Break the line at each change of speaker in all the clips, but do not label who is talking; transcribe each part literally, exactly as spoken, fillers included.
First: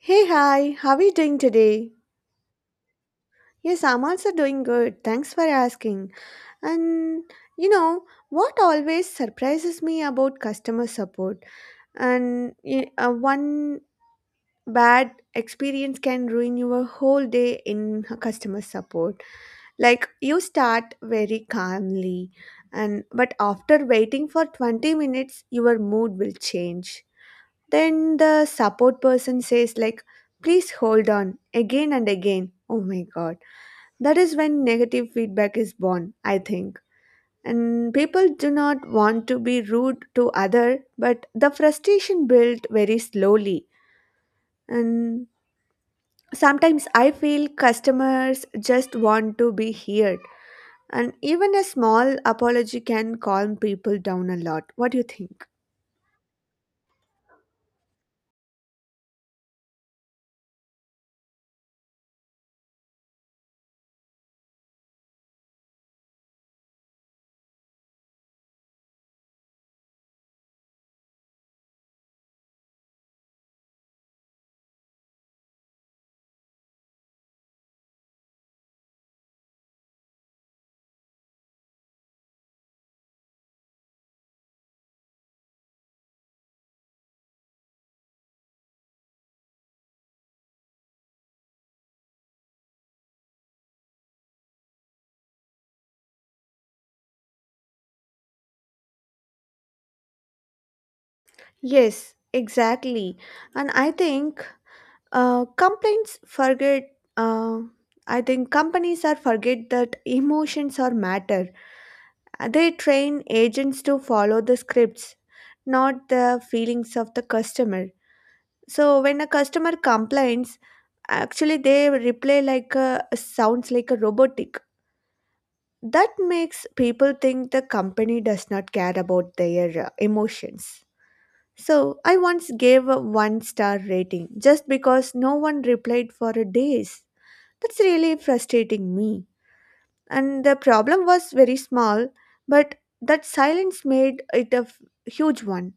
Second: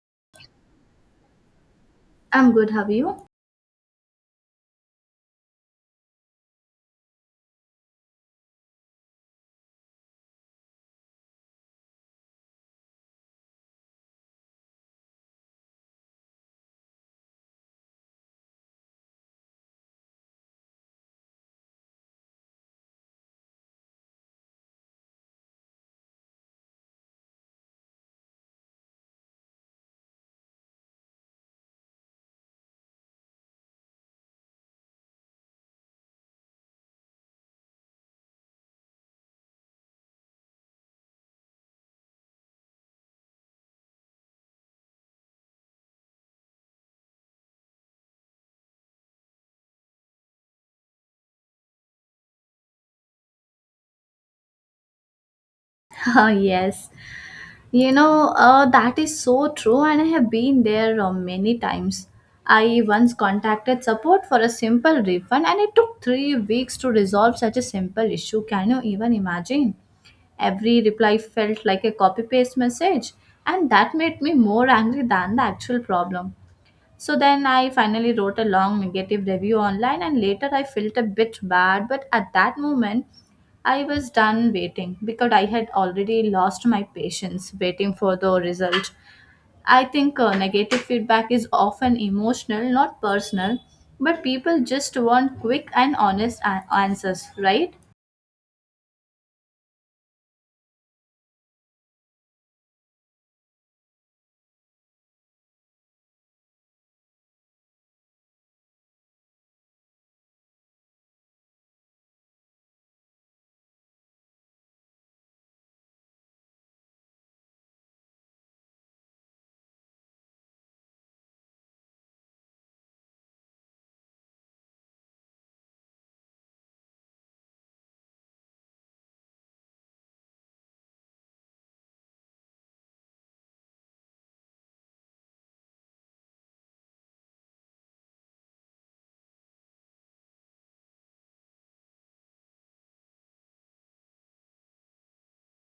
Hey, hi, how are you doing today?
I'm good. Have you?
Yes, I'm also doing good. Thanks for asking. And you know, what always surprises me about customer support and y- uh, one bad experience can ruin your whole day in customer support. Like you start very calmly and but after waiting for twenty minutes your mood will change. Then the support person says, like, please hold on again and again. Oh my God. That is when negative feedback is born, I think. And people do not want to be rude to other, but the frustration built very slowly. And sometimes I feel customers just want to be heard. And even a small apology can calm people down a lot. What do you think?
Oh, yes. You know, uh, that is so true, and I have been there uh, many times. I once contacted support for a simple refund, and it took three weeks to resolve such a simple issue. Can you even imagine? Every reply felt like a copy paste message, and that made me more angry than the actual problem. So then I finally wrote a long negative review online, and later I felt a bit bad. But at that moment, I was done waiting because I had already lost my patience waiting for the result. I think uh, negative feedback is often emotional, not personal, but people just want quick and honest a- answers, right?
Yes, exactly. And I think Uh, complaints forget. Uh, I think companies are forget that emotions are matter. Uh, They train agents to follow the scripts, not the feelings of the customer. So when a customer complains, actually they reply like a sounds like a robotic. That makes people think the company does not care about their uh, emotions. So I once gave a one star rating just because no one replied for days. That's really frustrating me. And the problem was very small, but that silence made it a f- huge one.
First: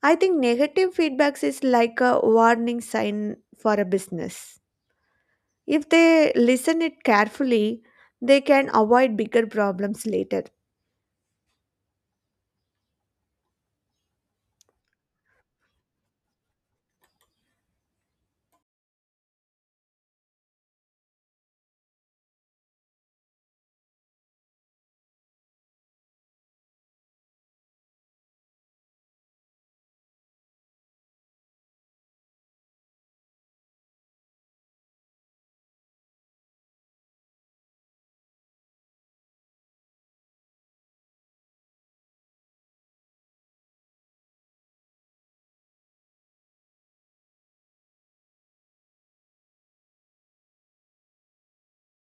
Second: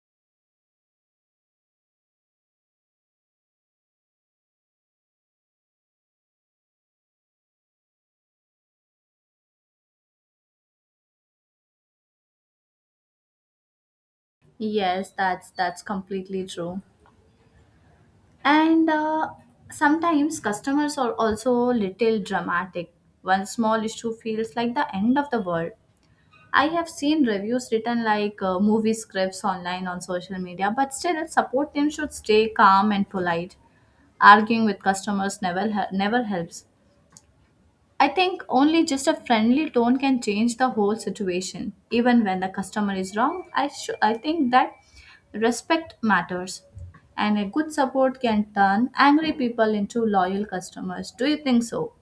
I think negative feedbacks is like a warning sign for a business. If they listen it carefully, they can avoid bigger problems later.
Yes, that's that's completely true. And uh, sometimes customers are also little dramatic. One small issue feels like the end of the world. I have seen reviews written like uh, movie scripts online on social media, but still, support team should stay calm and polite. Arguing with customers never hel- never helps. I think only just a friendly tone can change the whole situation. Even when the customer is wrong, I should I think that respect matters. And a good support can turn angry people into loyal customers. Do you think so?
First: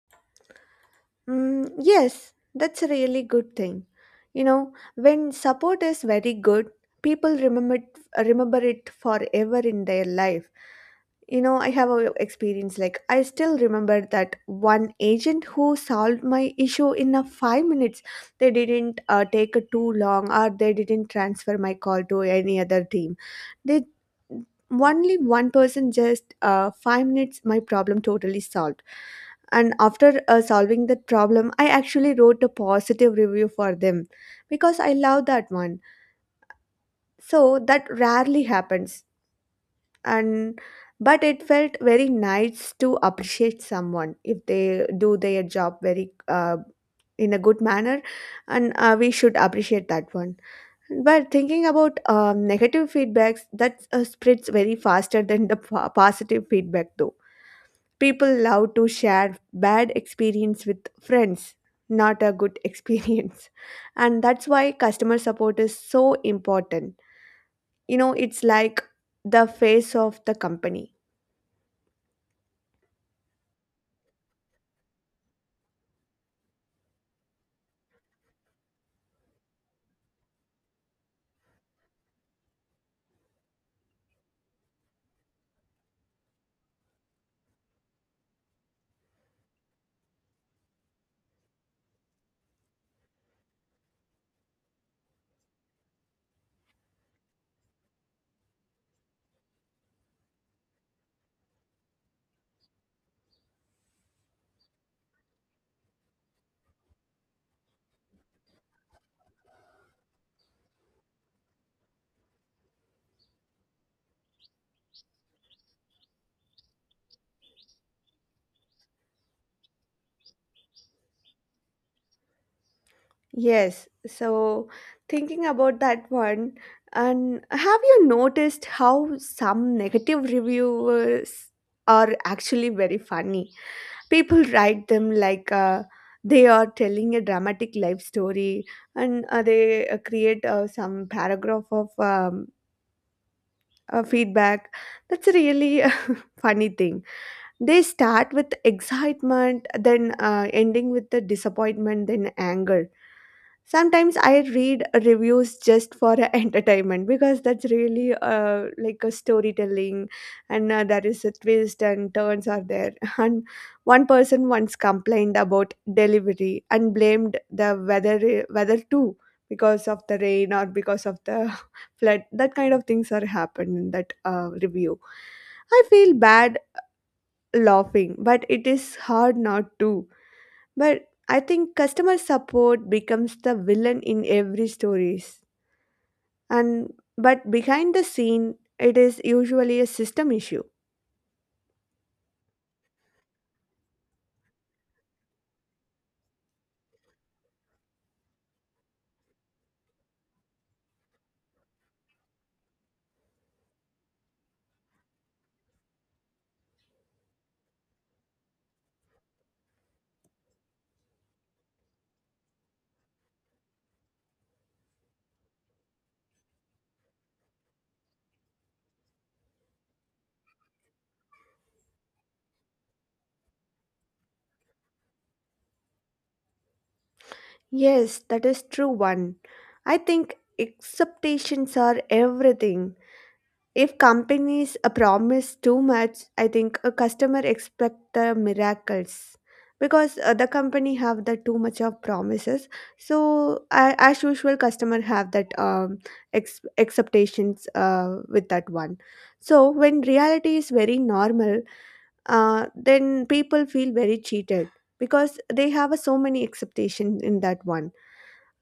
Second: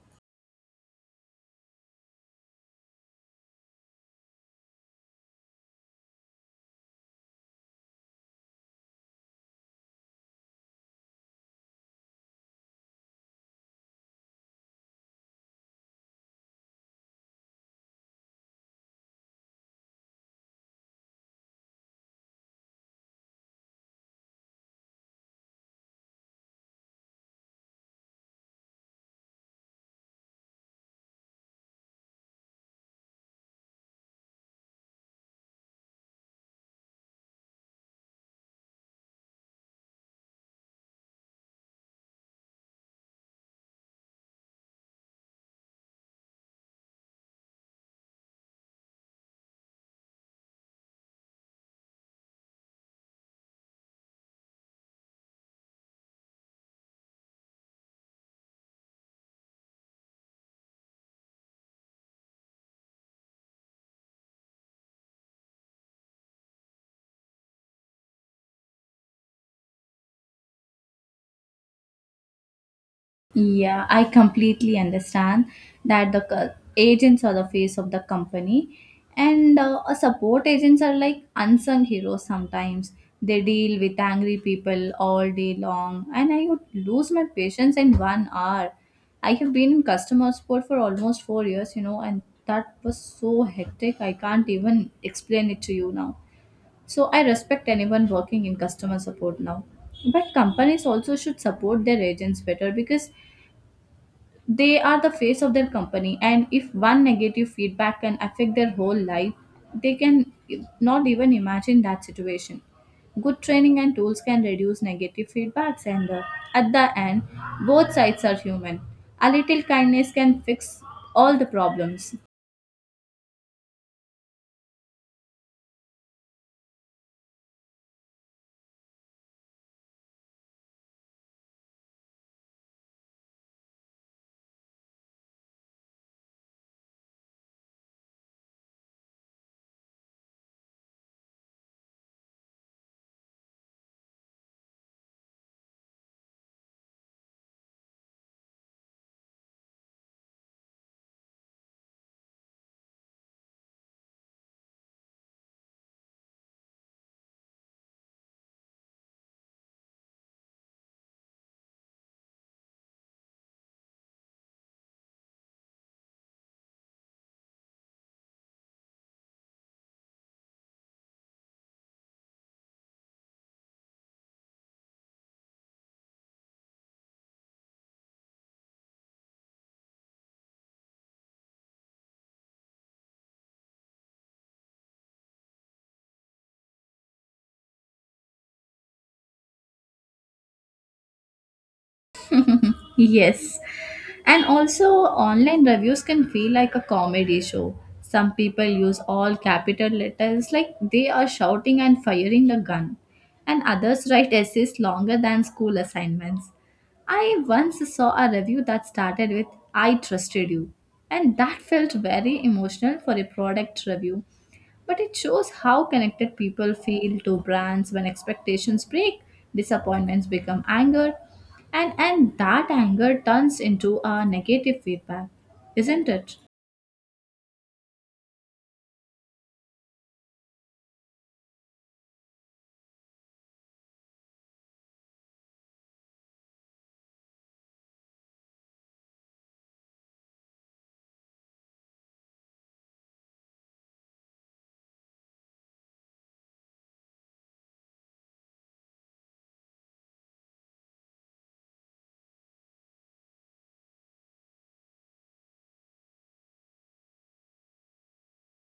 Mm, yes, that's a really good thing. You know, when support is very good, people remember it, remember it forever in their life. You know, I have a experience like I still remember that one agent who solved my issue in a five minutes. They didn't uh, take a too long, or they didn't transfer my call to any other team. They only one person just uh, five minutes, my problem totally solved. And after uh, solving that problem, I actually wrote a positive review for them because I love that one. So that rarely happens. And but it felt very nice to appreciate someone if they do their job very uh, in a good manner, and uh, we should appreciate that one. But thinking about um, negative feedbacks that uh, spreads very faster than the po- positive feedback though. People love to share bad experience with friends, not a good experience. And that's why customer support is so important. You know, it's like the face of the company.
Yeah, I completely understand that the co- agents are the face of the company, and uh, a support agents are like unsung heroes sometimes. They deal with angry people all day long, and I would lose my patience in one hour. I have been in customer support for almost four years, you know, and that was so hectic. I can't even explain it to you now. So I respect anyone working in customer support now. But companies also should support their agents better because they are the face of their company, and if one negative feedback can affect their whole life, they can not even imagine that situation. Good training and tools can reduce negative feedbacks, and uh, at the end, both sides are human. A little kindness can fix all the problems.
Yes. So, thinking about that one, and have you noticed how some negative reviewers are actually very funny? People write them like uh, they are telling a dramatic life story, and uh, they uh, create uh, some paragraph of um, uh, feedback. That's a really a funny thing. They start with excitement, then uh, ending with the disappointment, then anger. Sometimes I read reviews just for entertainment because that's really uh, like a storytelling, and uh, there is a twist and turns are there. And one person once complained about delivery and blamed the weather weather too, because of the rain or because of the flood. That kind of things are happened in that uh, review. I feel bad laughing, but it is hard not to. But I think customer support becomes the villain in every stories. And but behind the scene it is usually a system issue.
Yes. And also, online reviews can feel like a comedy show. Some people use all capital letters like they are shouting and firing a gun, and others write essays longer than school assignments. I once saw a review that started with I trusted you and that felt very emotional for a product review. But it shows how connected people feel to brands when expectations break, disappointments become anger and and that anger turns into a negative feedback, isn't it?
Yes, that is true one. I think expectations are everything. If companies uh, promise too much, I think a customer expect the miracles because uh, the company have the too much of promises. So uh, as usual, customer have that um, ex- expectations uh, with that one. So when reality is very normal, uh, then people feel very cheated because they have uh, so many expectations in that one.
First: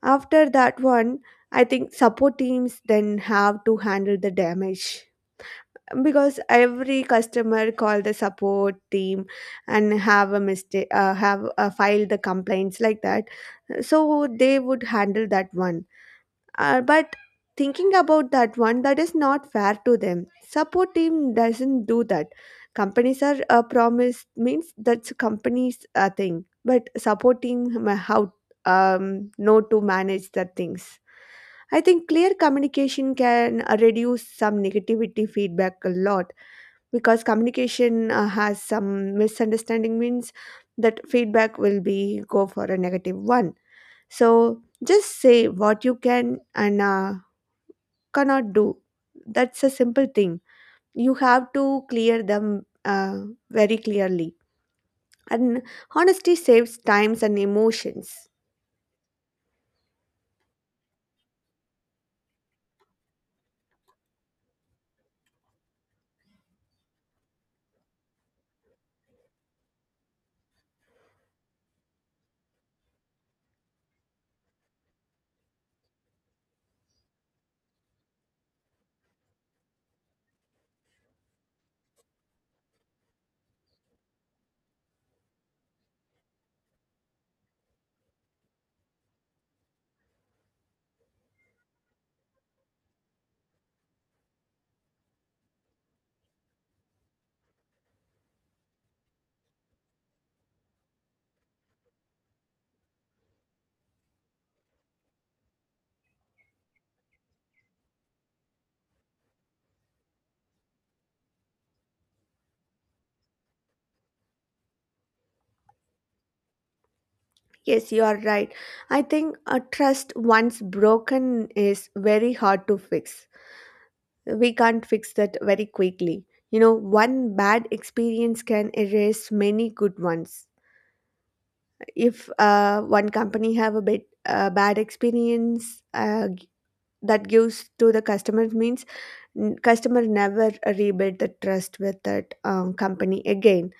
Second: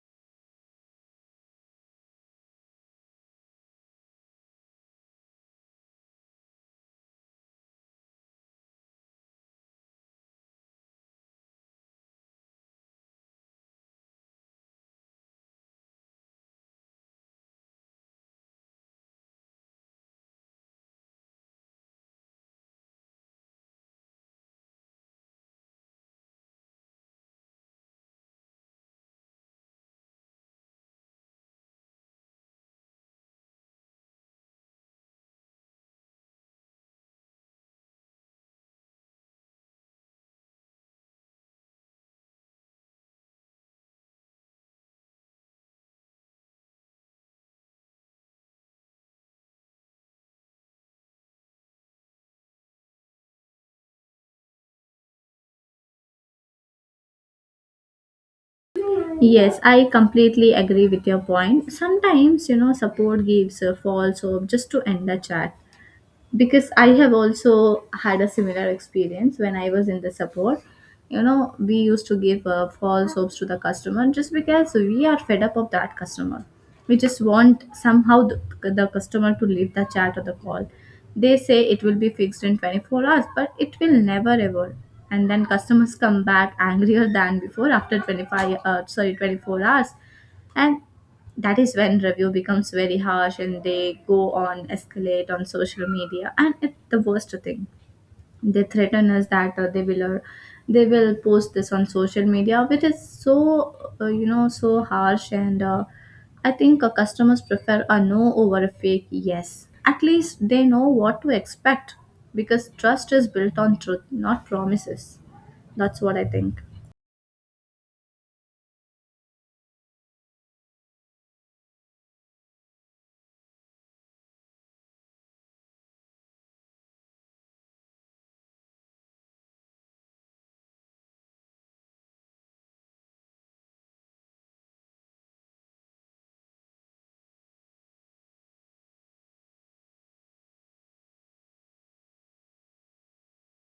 After that one, I think support teams then have to handle the damage because every customer call the support team and have a mistake uh, have uh, filed the complaints like that, so they would handle that one. Uh, but thinking about that one, that is not fair to them. Support team doesn't do that. Companies are uh, promised means that's companies uh, thing, but support team ma- how um, know to manage the things. I think clear communication can uh, reduce some negativity feedback a lot, because communication uh, has some misunderstanding means that feedback will be go for a negative one. So just say what you can and uh, cannot do. That's a simple thing. You have to clear them uh, very clearly. And honesty saves times and emotions.
Yes, I completely agree with your point. Sometimes, you know, support gives a false hope just to end the chat. Because I have also had a similar experience when I was in the support, you know, we used to give uh, false hopes to the customer just because we are fed up of that customer. We just want somehow the, the customer to leave the chat or the call. They say it will be fixed in twenty-four hours, but it will never ever. And then customers come back angrier than before after twenty-five uh, sorry twenty-four hours. And that is when review becomes very harsh and they go on escalate on social media, and it's the worst thing. They threaten us that uh, they will uh, they will post this on social media, which is so uh, you know, so harsh. And uh, I think uh, customers prefer a no over a fake yes. At least they know what to expect, because trust is built on truth, not promises. That's what I think.
Yes, you are right. I think a trust once broken is very hard to fix. We can't fix that very quickly. You know, one bad experience can erase many good ones. If uh, one company have a bit uh, bad experience uh, g- that gives to the customer means n- customer never rebuild the trust with that um, company again.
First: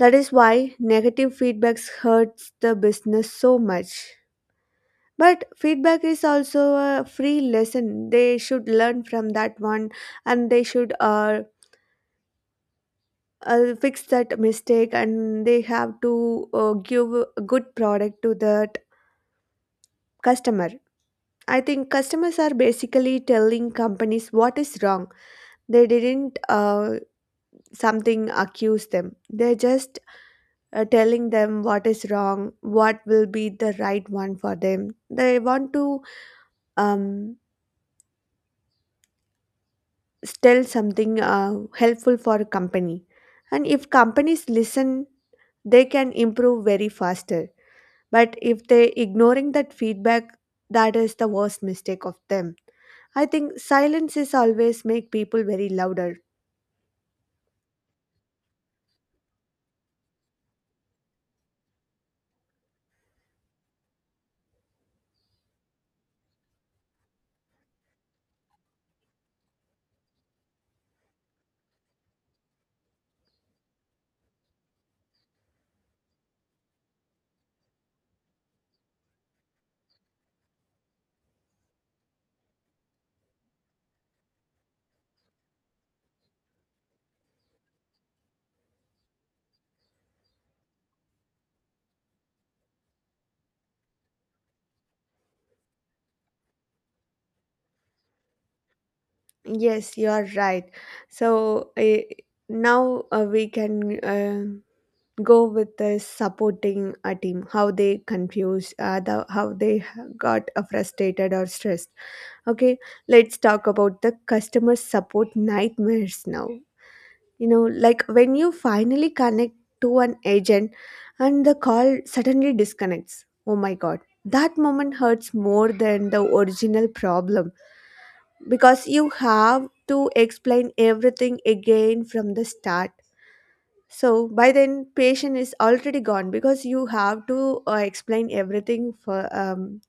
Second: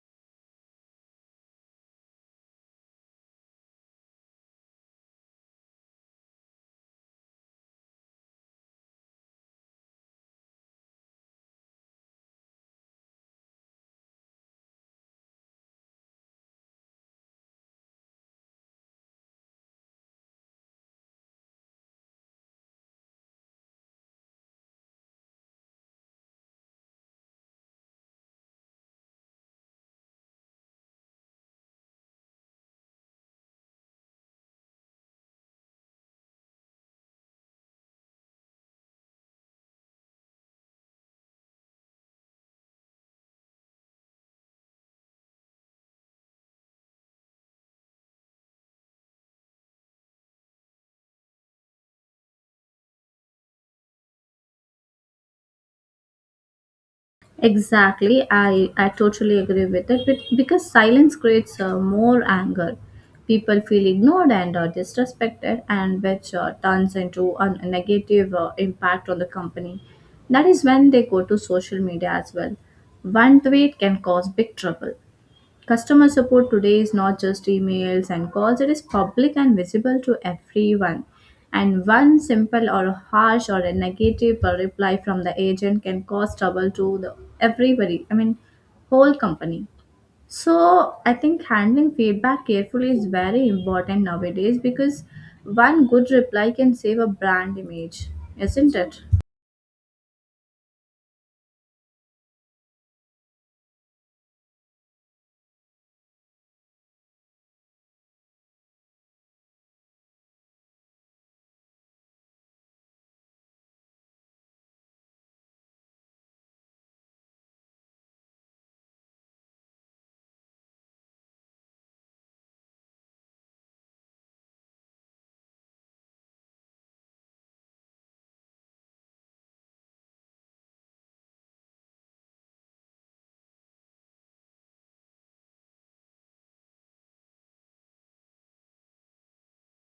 That is why negative feedbacks hurts the business so much. But feedback is also a free lesson. They should learn from that one, and they should uh, uh, fix that mistake, and they have to uh, give a good product to that customer. I think customers are basically telling companies what is wrong. They didn't uh, something accuse them. They're just uh, telling them what is wrong, what will be the right one for them. They want to um, tell something uh, helpful for a company. And if companies listen, they can improve very faster. But if they ignoring that feedback, that is the worst mistake of them. I think silence is always make people very louder.
Exactly, I, I totally agree with it, but because silence creates uh, more anger. People feel ignored and uh, disrespected, and which uh, turns into a a negative uh, impact on the company. That is when they go to social media as well. One tweet can cause big trouble. Customer support today is not just emails and calls, it is public and visible to everyone. And one simple or harsh or a negative reply from the agent can cause trouble to the everybody, I mean, whole company. So, I think handling feedback carefully is very important nowadays because one good reply can save a brand image, isn't it?
Yes, you are right. So, eh, now uh, we can uh, go with the supporting a team, how they confuse uh, the, how they got uh, frustrated or stressed. Okay, let's talk about the customer support nightmares now. You know, like when you finally connect to an agent and the call suddenly disconnects. Oh my god, that moment hurts more than the original problem because you have to explain everything again from the start. So by then patient is already gone because you have to uh, explain everything for um,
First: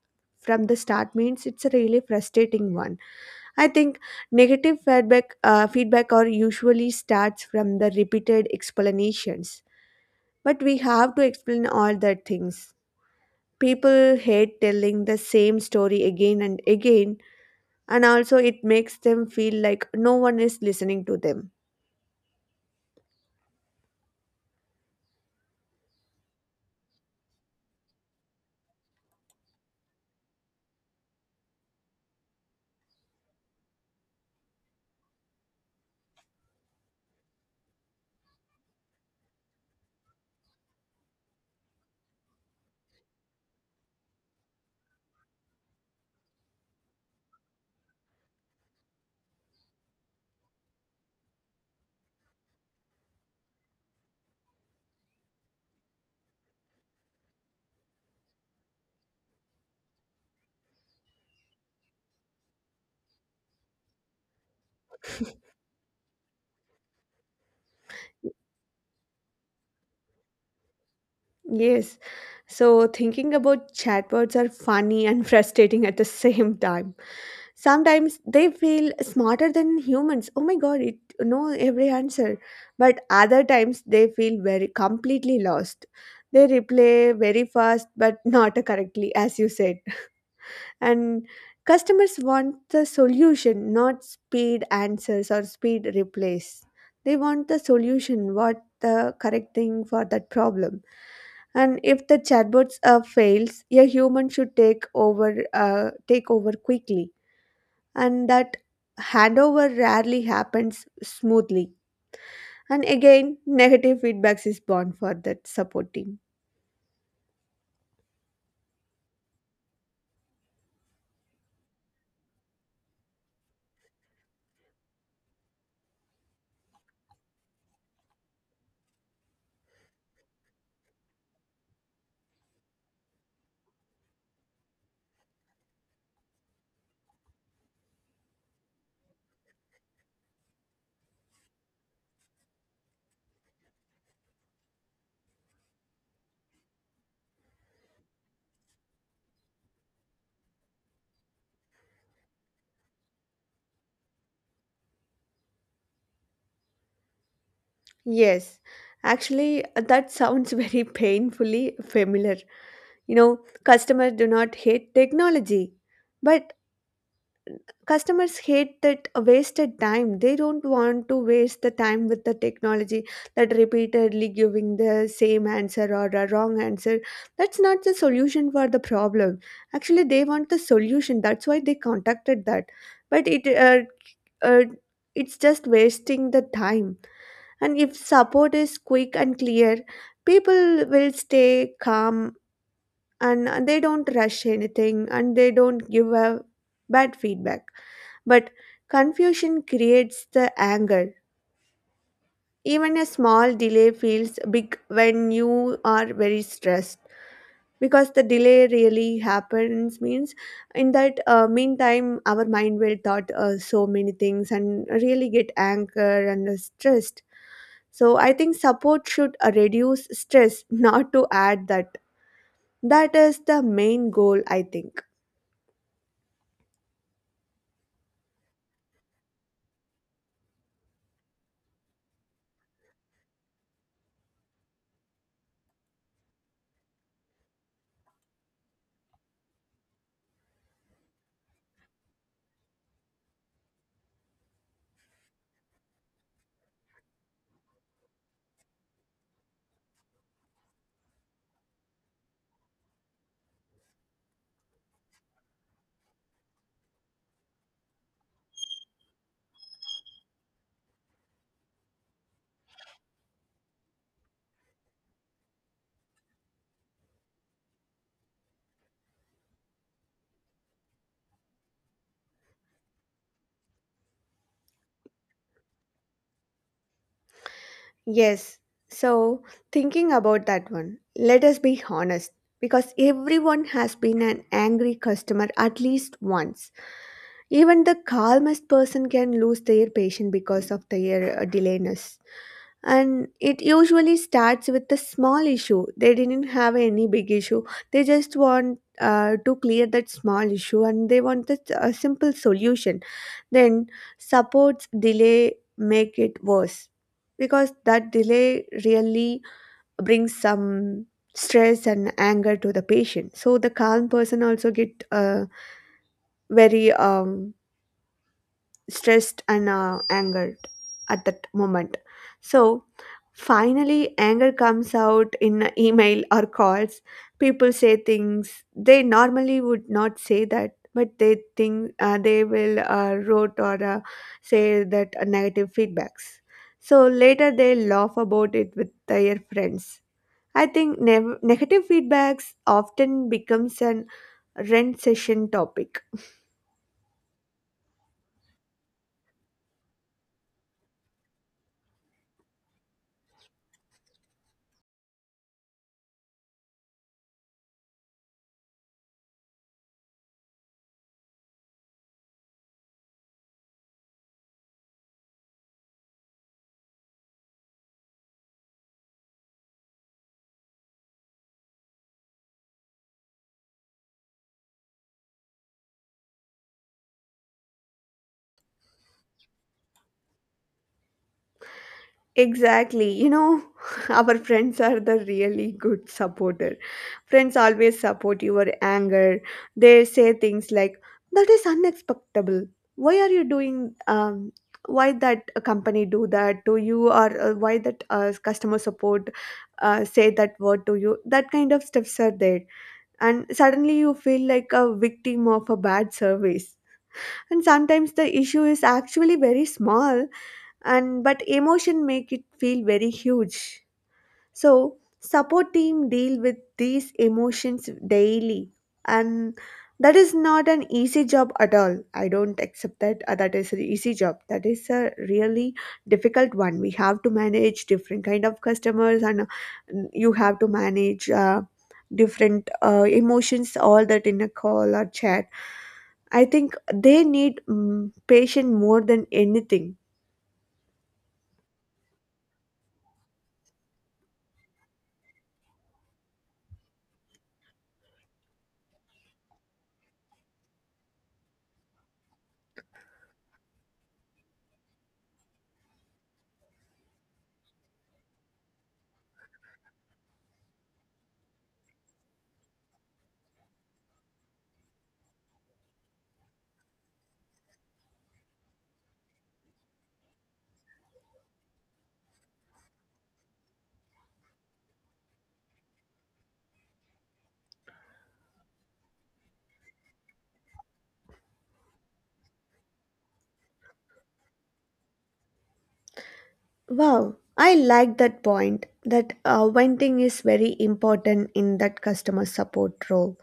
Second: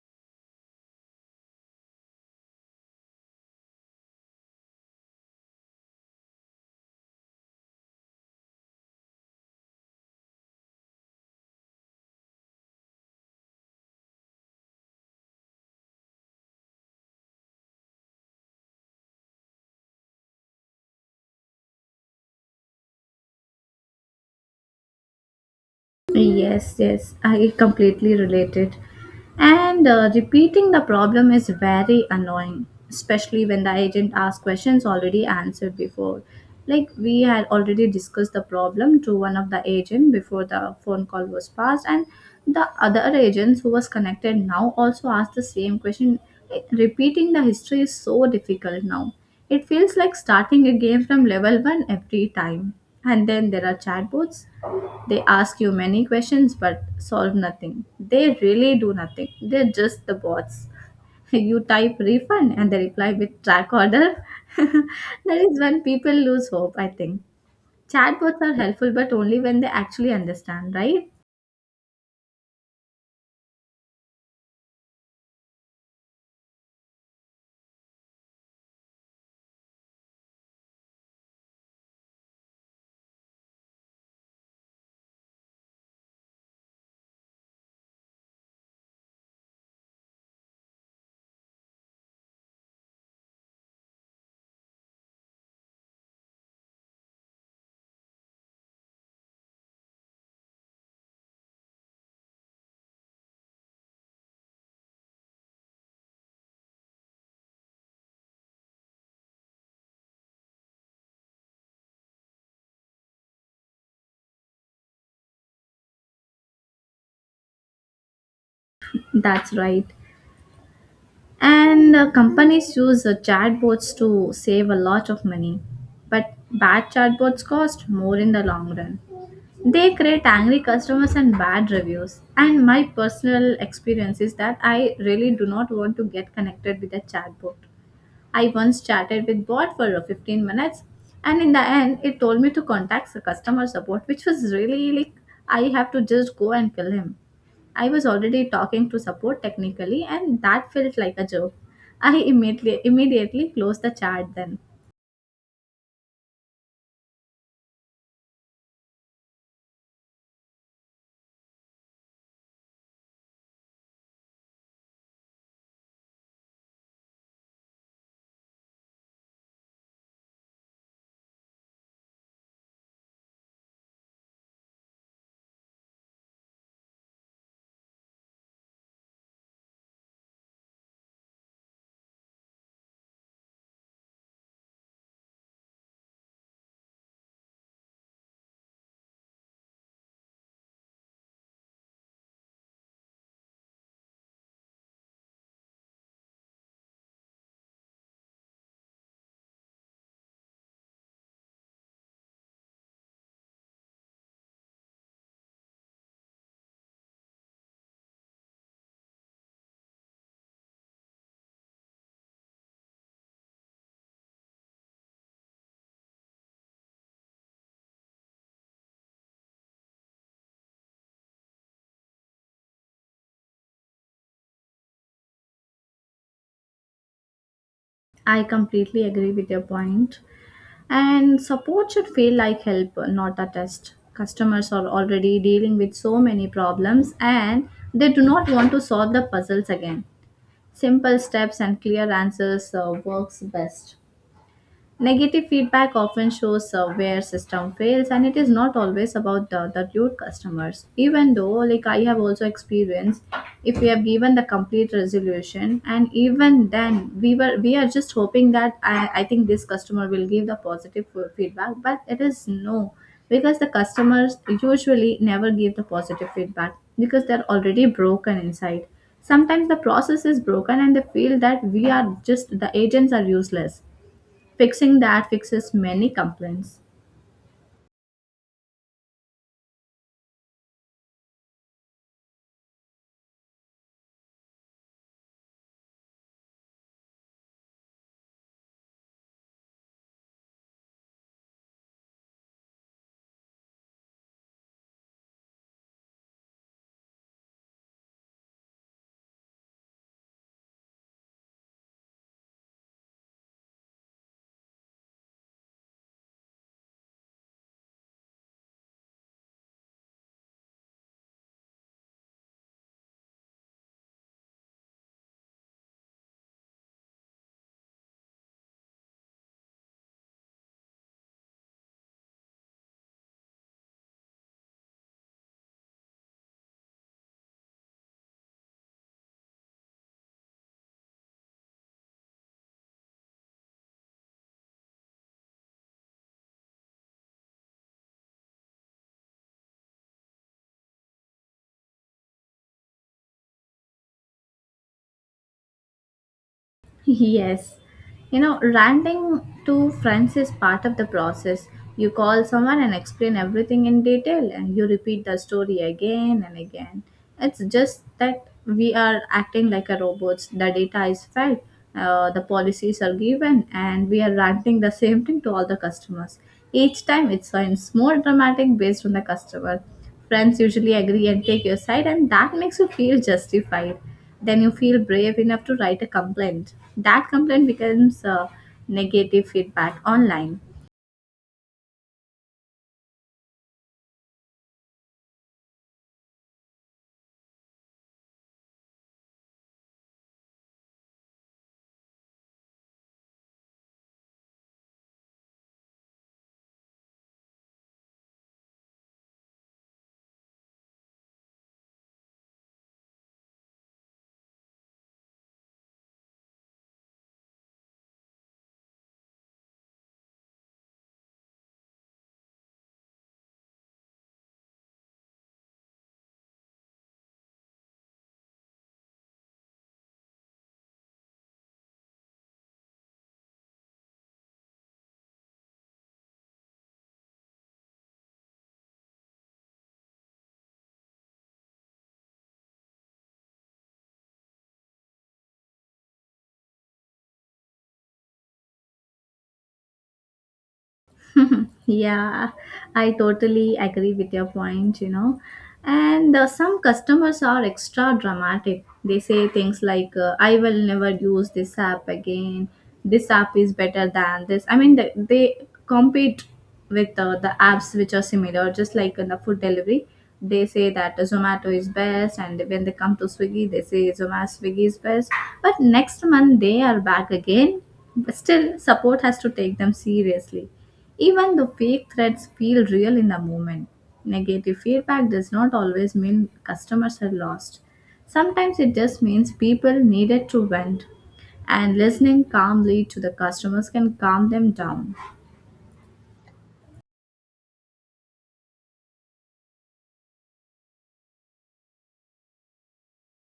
from the start means it's a really frustrating one. I think negative feedback uh, feedback or usually starts from the repeated explanations, but we have to explain all the things. People hate telling the same story again and again, and also it makes them feel like no one is listening to them.
Yes, yes, I completely relate it. And uh, repeating the problem is very annoying, especially when the agent asks questions already answered before. Like we had already discussed the problem to one of the agent before the phone call was passed, and the other agents who was connected now also asked the same question. Like, repeating the history is so difficult now. It feels like starting a game from level one every time. And then there are chatbots, they ask you many questions but solve nothing. They really do nothing. They're just the bots. You type refund and they reply with track order. That is when people lose hope, I think. Chatbots are helpful but only when they actually understand, right?
Yes, so thinking about chatbots are funny and frustrating at the same time. Sometimes they feel smarter than humans. Oh my god, it know every answer. But other times they feel very completely lost. They replay very fast but not correctly, as you said. And customers want the solution, not speed answers or speed replays. They want the solution, what the correct thing for that problem. And if the chatbots uh, fails, a human should take over, uh, take over quickly, and that handover rarely happens smoothly. And again, negative feedbacks is born for that support team.
That's right. And uh, companies use uh, chatbots to save a lot of money. But bad chatbots cost more in the long run. They create angry customers and bad reviews. And my personal experience is that I really do not want to get connected with a chatbot. I once chatted with bot for uh, fifteen minutes, and in the end it told me to contact the customer support, which was really like I have to just go and kill him. I was already talking to support technically, and that felt like a joke. I immediately immediately closed the chat then.
Yes, actually, that sounds very painfully familiar. You know, customers do not hate technology, but customers hate that wasted time. They don't want to waste the time with the technology that repeatedly giving the same answer or a wrong answer. That's not the solution for the problem. Actually, they want the solution. That's why they contacted that. But it uh, uh, it's just wasting the time. And if support is quick and clear, people will stay calm, and uh, they don't rush anything and they don't give a bad feedback. But confusion creates the anger. Even a small delay feels big when you are very stressed, because the delay really happens means, in that uh, meantime, our mind will thought uh, so many things and really get anger and uh, stressed. So I think support should uh, reduce stress not to add that. That is the main goal, I think.
I completely agree with your point. And support should feel like help, not a test. Customers are already dealing with so many problems and they do not want to solve the puzzles again. Simple steps and clear answers uh, works best. Negative feedback often shows uh, where system fails, and it is not always about the, the rude customers. Even though like I have also experienced if we have given the complete resolution, and even then we were we are just hoping that I, I think this customer will give the positive f- feedback, but it is no because the customers usually never give the positive feedback because they're already broken inside. Sometimes the process is broken and they feel that we are just the agents are useless. Fixing that fixes many complaints.
Yes. So, thinking about that one, let us be honest because everyone has been an angry customer at least once. Even the calmest person can lose their patience because of their uh, delayness. And it usually starts with a small issue. They didn't have any big issue. They just want uh, to clear that small issue, and they want a, a simple solution. Then supports delay make it worse, because that delay really brings some stress and anger to the patient, so the calm person also get uh, very um, stressed and uh, angered at that moment. So finally, anger comes out in a email or calls. People say things they normally would not say that, but they think uh, they will uh, wrote or uh, say that uh, negative feedbacks. So later they laugh about it with their friends. I think nev- negative feedbacks often becomes an rent session topic.
Yes. You know, ranting to friends is part of the process. You call someone and explain everything in detail, and you repeat the story again and again. It's just that we are acting like a robots. The data is fed, uh, the policies are given, and we are ranting the same thing to all the customers. Each time it sounds more dramatic based on the customer. Friends usually agree and take your side, and that makes you feel justified, then you feel brave enough to write a complaint. That complaint becomes uh, negative feedback online.
Exactly. You know, our friends are the really good supporter. Friends always support your anger. They say things like, "That is unacceptable. Why are you doing? Um, why that company do that to you, or uh, why that uh, customer support uh, say that word to you? That kind of stuffs are there, and suddenly you feel like a victim of a bad service. And sometimes the issue is actually very small and but emotion make it feel very huge, so support team deal with these emotions daily and that is not an easy job at all I don't accept that uh, that is an easy job. That is a really difficult one. We have to manage different kind of customers, and uh, you have to manage uh, different uh, emotions all that in a call or chat. I think they need mm, patient more than anything.
Yeah, I totally agree with your point, you know. And uh, some customers are extra dramatic. They say things like, uh, I will never use this app again. This app is better than this. I mean, they, they compete with uh, the apps which are similar, just like in the food delivery. They say that Zomato is best, and when they come to Swiggy, they say Zomato Swiggy is best. But next month, they are back again. But still, support has to take them seriously, even the fake threats feel real in the moment. Negative feedback does not always mean customers are lost. Sometimes it just means people needed to vent, and listening calmly to the customers can calm them down.
Wow, I like that point that uh, venting is very important in that customer support role.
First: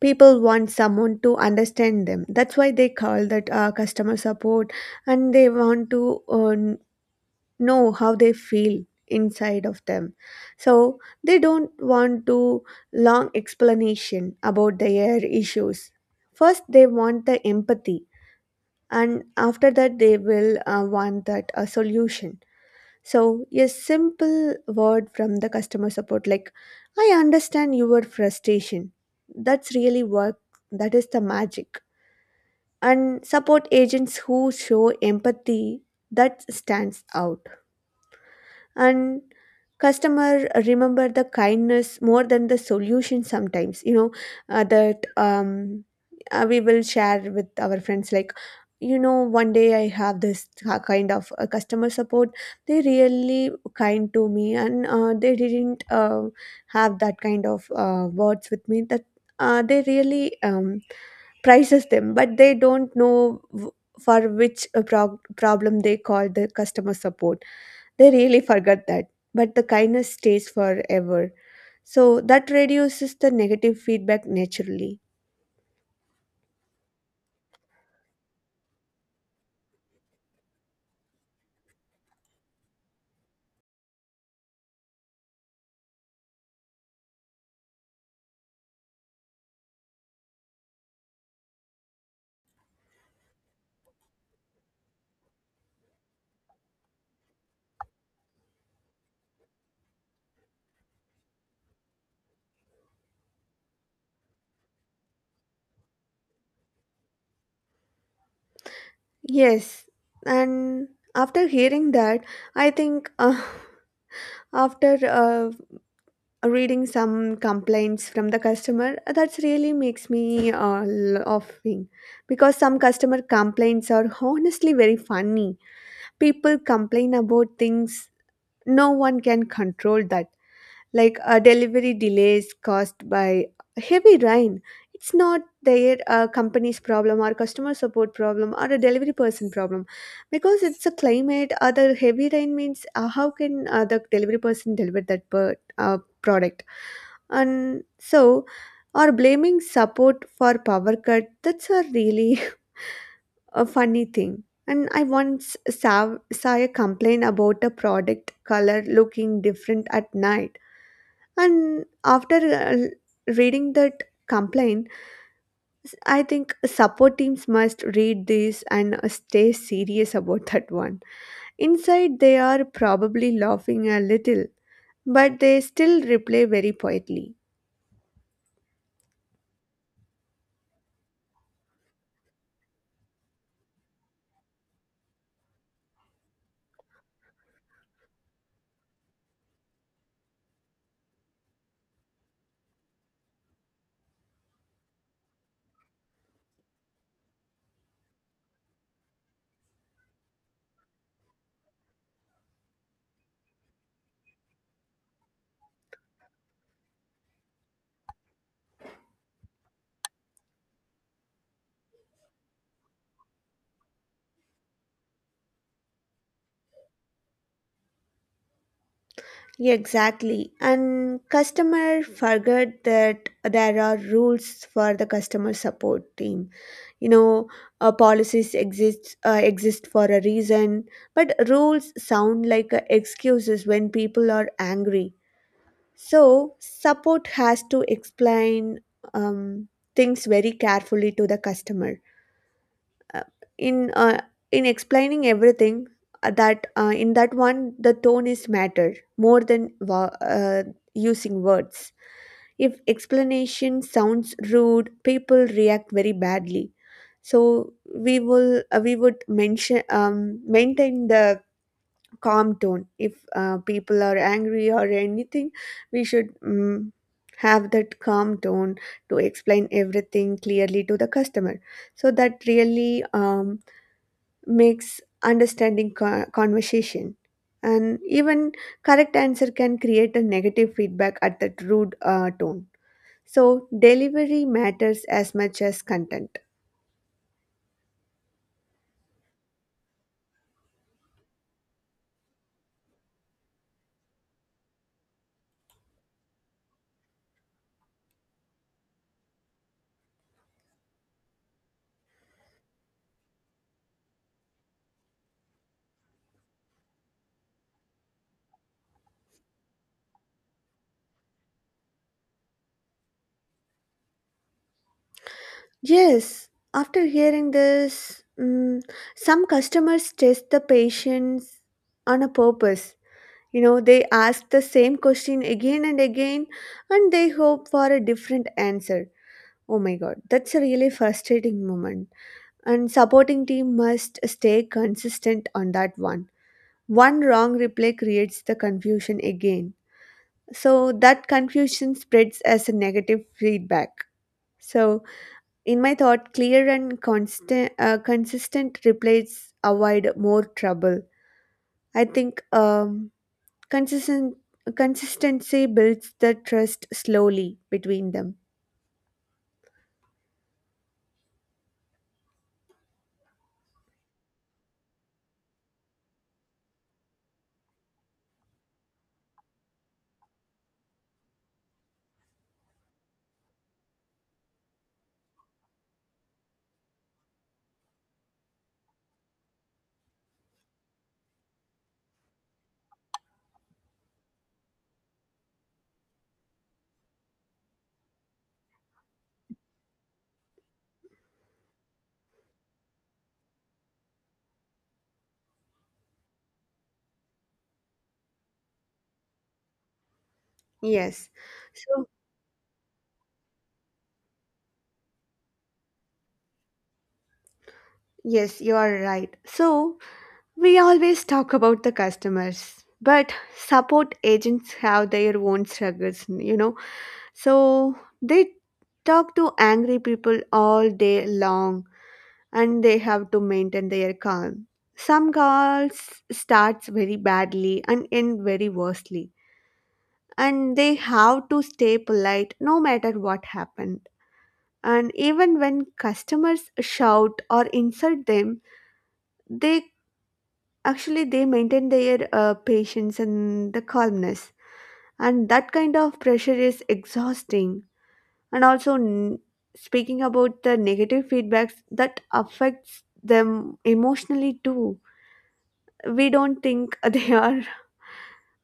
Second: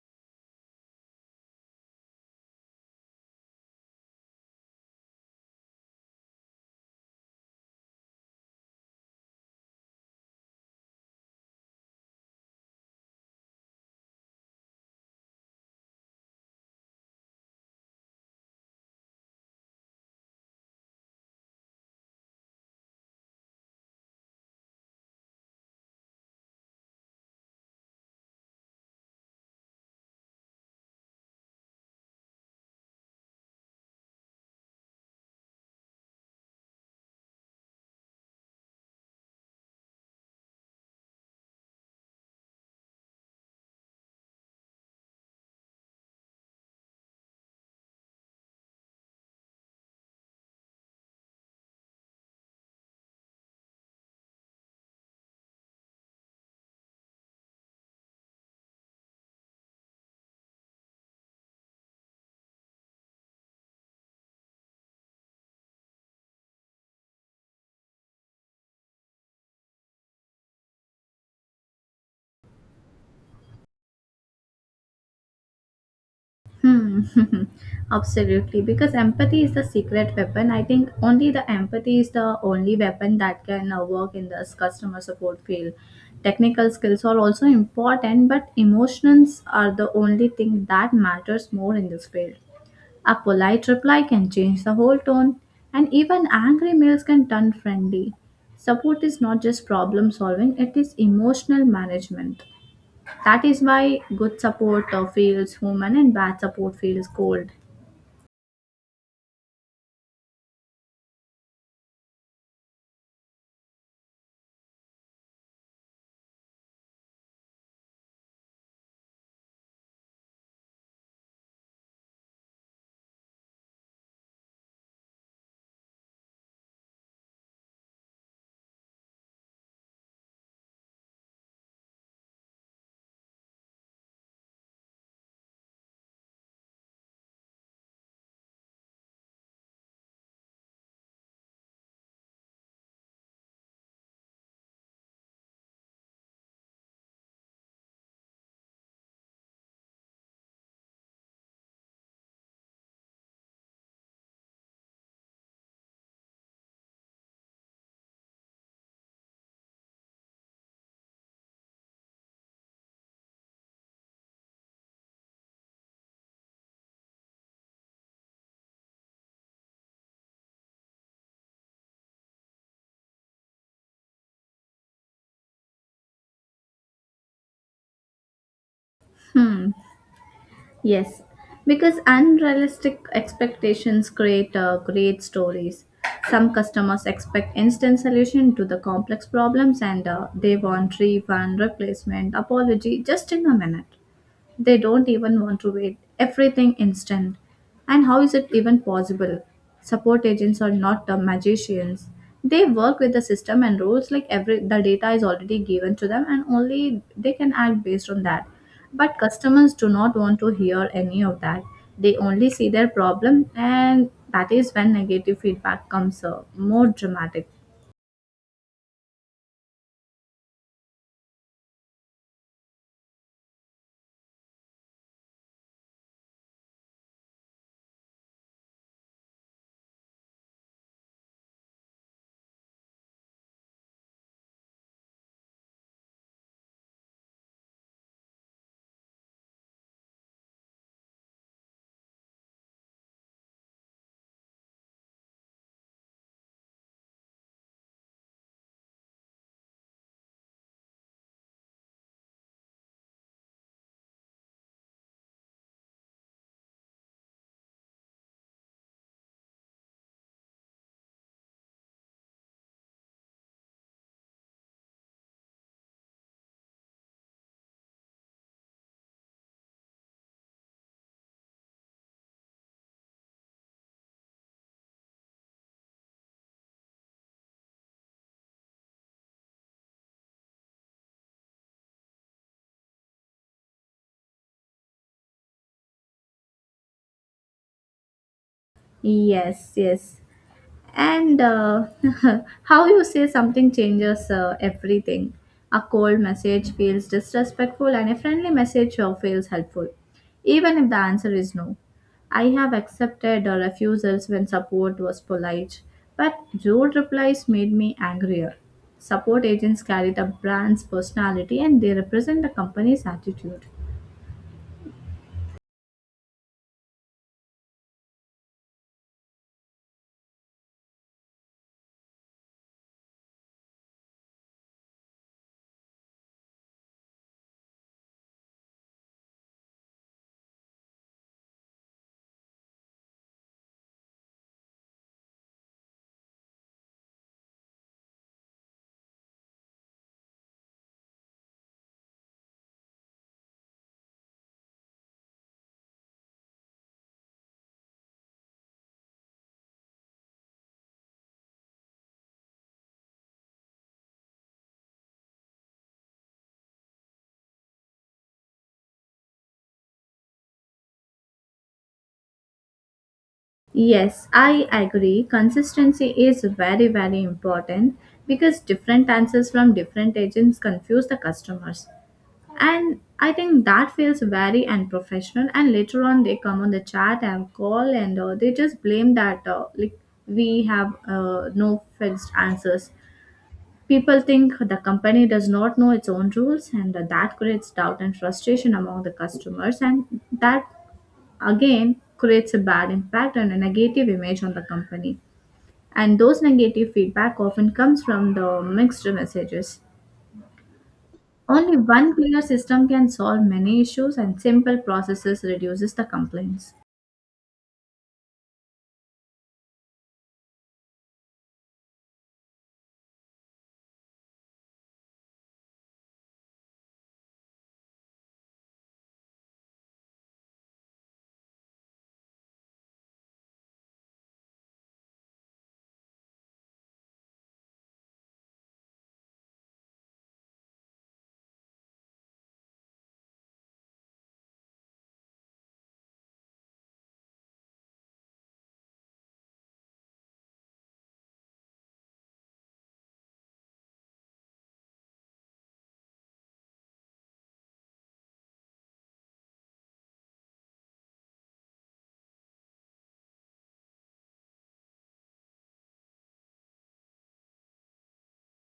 People want someone to understand them. That's why they call that uh, customer support, and they want to uh, know how they feel inside of them. So they don't want to long explanation about their issues. First, they want the empathy, and after that they will uh, want that a solution. So, a simple word from the customer support like, "I understand your frustration." That's really work. That is the magic. And support agents who show empathy, that stands out, and customer remember the kindness more than the solution sometimes. You know uh, that um, uh, We will share with our friends like, you know, one day I have this ca- kind of uh, customer support. They really kind to me, and uh, they didn't uh, have that kind of uh, words with me. That uh, they really um, prices them, but they don't know w- for which uh, prog- problem they call the customer support. They really forget that, but the kindness stays forever. So that reduces the negative feedback naturally.
Hmm. Absolutely. Because empathy is the secret weapon. I think only the empathy is the only weapon that can uh, work in this customer support field. Technical skills are also important, but emotions are the only thing that matters more in this field. A polite reply can change the whole tone, and even angry mails can turn friendly. Support is not just problem solving, it is emotional management. That is why good support uh, feels human and bad support feels cold.
Yes, and after hearing that, I think uh, after uh, reading some complaints from the customer, that's really makes me uh, laughing because some customer complaints are honestly very funny. People complain about things no one can control, that like uh, delivery delays caused by heavy rain. It's not their uh, company's problem or customer support problem or a delivery person problem because it's a climate. Uh, the heavy rain means uh, how can uh, the delivery person deliver that per, uh, product? And so, or blaming support for power cut, that's a really a funny thing. And I once saw, saw a complaint about a product color looking different at night. And after uh, reading that complaint, s- I think support teams must read this and uh, stay serious about that one. Inside, they are probably laughing a little, but they still reply very quietly.
Hmm. Yes, because unrealistic expectations create uh, great stories. Some customers expect instant solution to the complex problems, and uh, they want refund, replacement, apology just in a minute. They don't even want to wait. Everything instant. And how is it even possible? Support agents are not the magicians. They work with the system and rules like every the data is already given to them and only they can act based on that. But customers do not want to hear any of that. They only see their problem, and that is when negative feedback comes uh, more dramatic.
Exactly. And customer forget that there are rules for the customer support team. You know, uh, policies exist uh, exist for a reason, but rules sound like uh, excuses when people are angry. So support has to explain um, things very carefully to the customer. Uh, in uh, in explaining everything, uh, that uh, in that one the tone is matter more than wo- uh, using words. If explanation sounds rude, people react very badly. So we will uh, we would mention um, maintain the calm tone. If uh, people are angry or anything, we should um, have that calm tone to explain everything clearly to the customer. So that really um, makes understanding co- conversation. And even correct answer can create a negative feedback at that rude uh, tone. So, delivery matters as much as content.
Yes, yes. And uh, how you say something changes uh, everything. A cold message feels disrespectful, and a friendly message uh, feels helpful, even if the answer is no. I have accepted uh, refusals when support was polite, but rude replies made me angrier. Support agents carry the brand's personality and they represent the company's attitude.
Yes, after hearing this, mm, some customers test the patience on a purpose. You know, they ask the same question again and again, and they hope for a different answer. Oh my god, that's a really frustrating moment. And supporting team must stay consistent on that one. One wrong reply creates the confusion again. So that confusion spreads as a negative feedback. So, in my thought, clear and constant, uh, consistent replies avoid more trouble. I think um, consistent consistency builds the trust slowly between them.
Yes, I agree. Consistency is very, very important because different answers from different agents confuse the customers. And I think that feels very unprofessional. And later on, they come on the chat and call and uh, they just blame that uh, like we have uh, no fixed answers. People think the company does not know its own rules, and that creates doubt and frustration among the customers, and that again creates a bad impact and a negative image on the company. And those negative feedback often comes from the mixed messages.
Yes.
Only
So,
one clear system can solve many issues and simple processes reduces the complaints.
yes, you are right. So, we always talk about the customers, but support agents have their own struggles, you know. So, they talk to angry people all day long, and they have to maintain their calm. Some calls starts very badly and end very worstly, and they have to stay polite no matter what happened. And even when customers shout or insult them, they actually they maintain their uh, patience and the calmness. And that kind of pressure is exhausting. And also, n- speaking about the negative feedbacks, that affects them emotionally too. We don't think they are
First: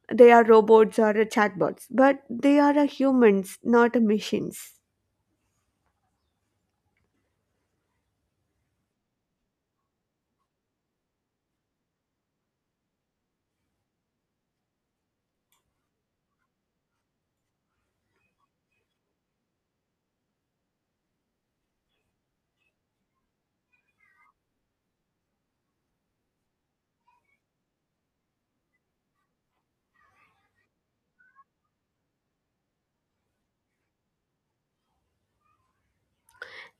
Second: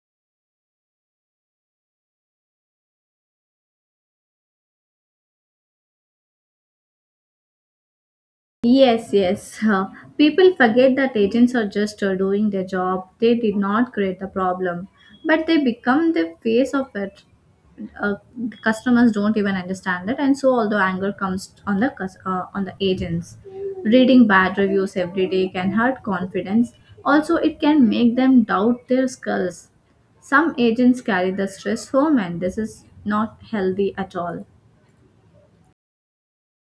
they are robots or chatbots, but they are a humans, not a machines.
Yes, yes. Uh, people forget that agents are just uh, doing their job. They did not create the problem, but they become the face of it. Uh, the customers don't even understand it, and so all the anger comes on the cus- uh, on the agents. Reading bad reviews every day can hurt confidence. Also, it can make them doubt their skills. Some agents carry the stress home, and this is not healthy at all.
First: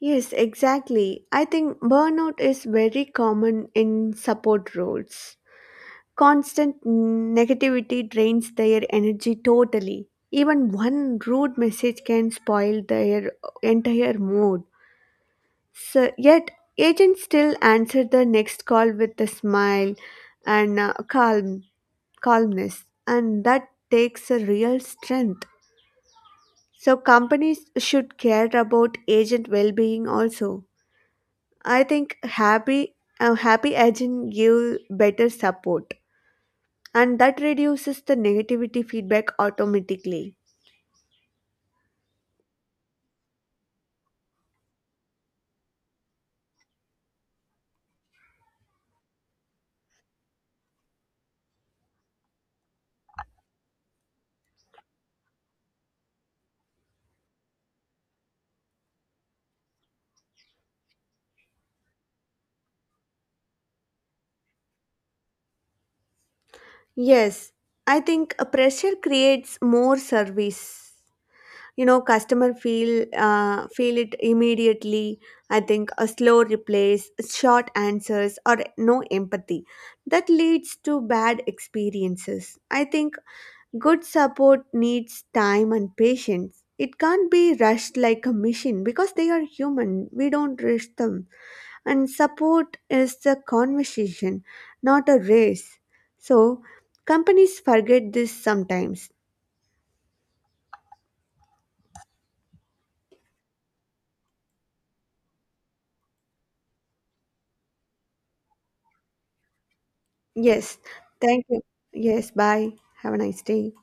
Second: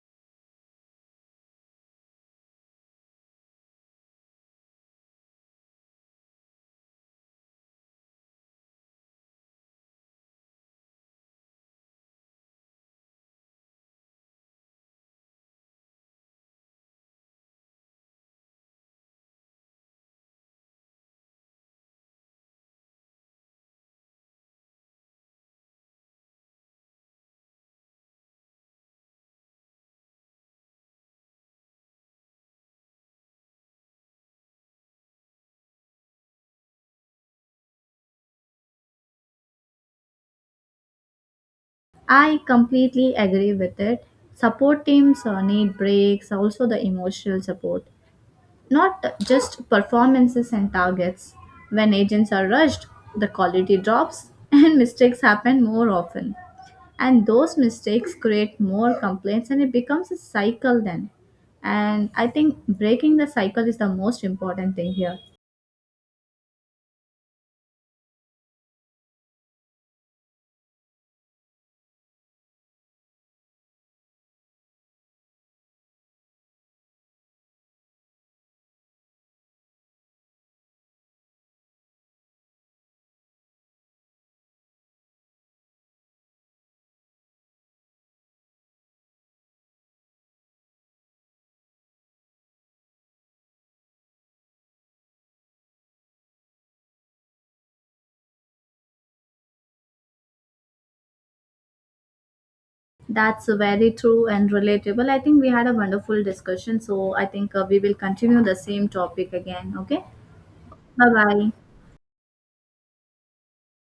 Yes, exactly. I think burnout is very common in support roles. Constant negativity drains their energy totally. Even one rude message can spoil their entire mood. So yet agents still answer the next call with a smile and uh, calm calmness, and that takes a real strength. So, companies should care about agent well being also. I think happy, a happy agent give better support, and that reduces the negativity feedback automatically.
I completely agree with it. Support teams uh, need breaks, also the emotional support, not just performances and targets. When agents are rushed, the quality drops and mistakes happen more often. And those mistakes create more complaints and it becomes a cycle then. And I think breaking the cycle is the most important thing here.
Yes, I think a pressure creates more service. You know, customer feel uh, feel it immediately. I think a slow replies, short answers, or no empathy, that leads to bad experiences. I think good support needs time and patience. It can't be rushed like a machine because they are human. We don't rush them. And support is a conversation, not a race. So, companies forget this sometimes.
That's very true and relatable. I think we had a wonderful discussion. So I think uh, we will continue the same topic again. Okay.
Yes.
Bye
Thank
bye.
you. Yes. Bye. Have a nice day.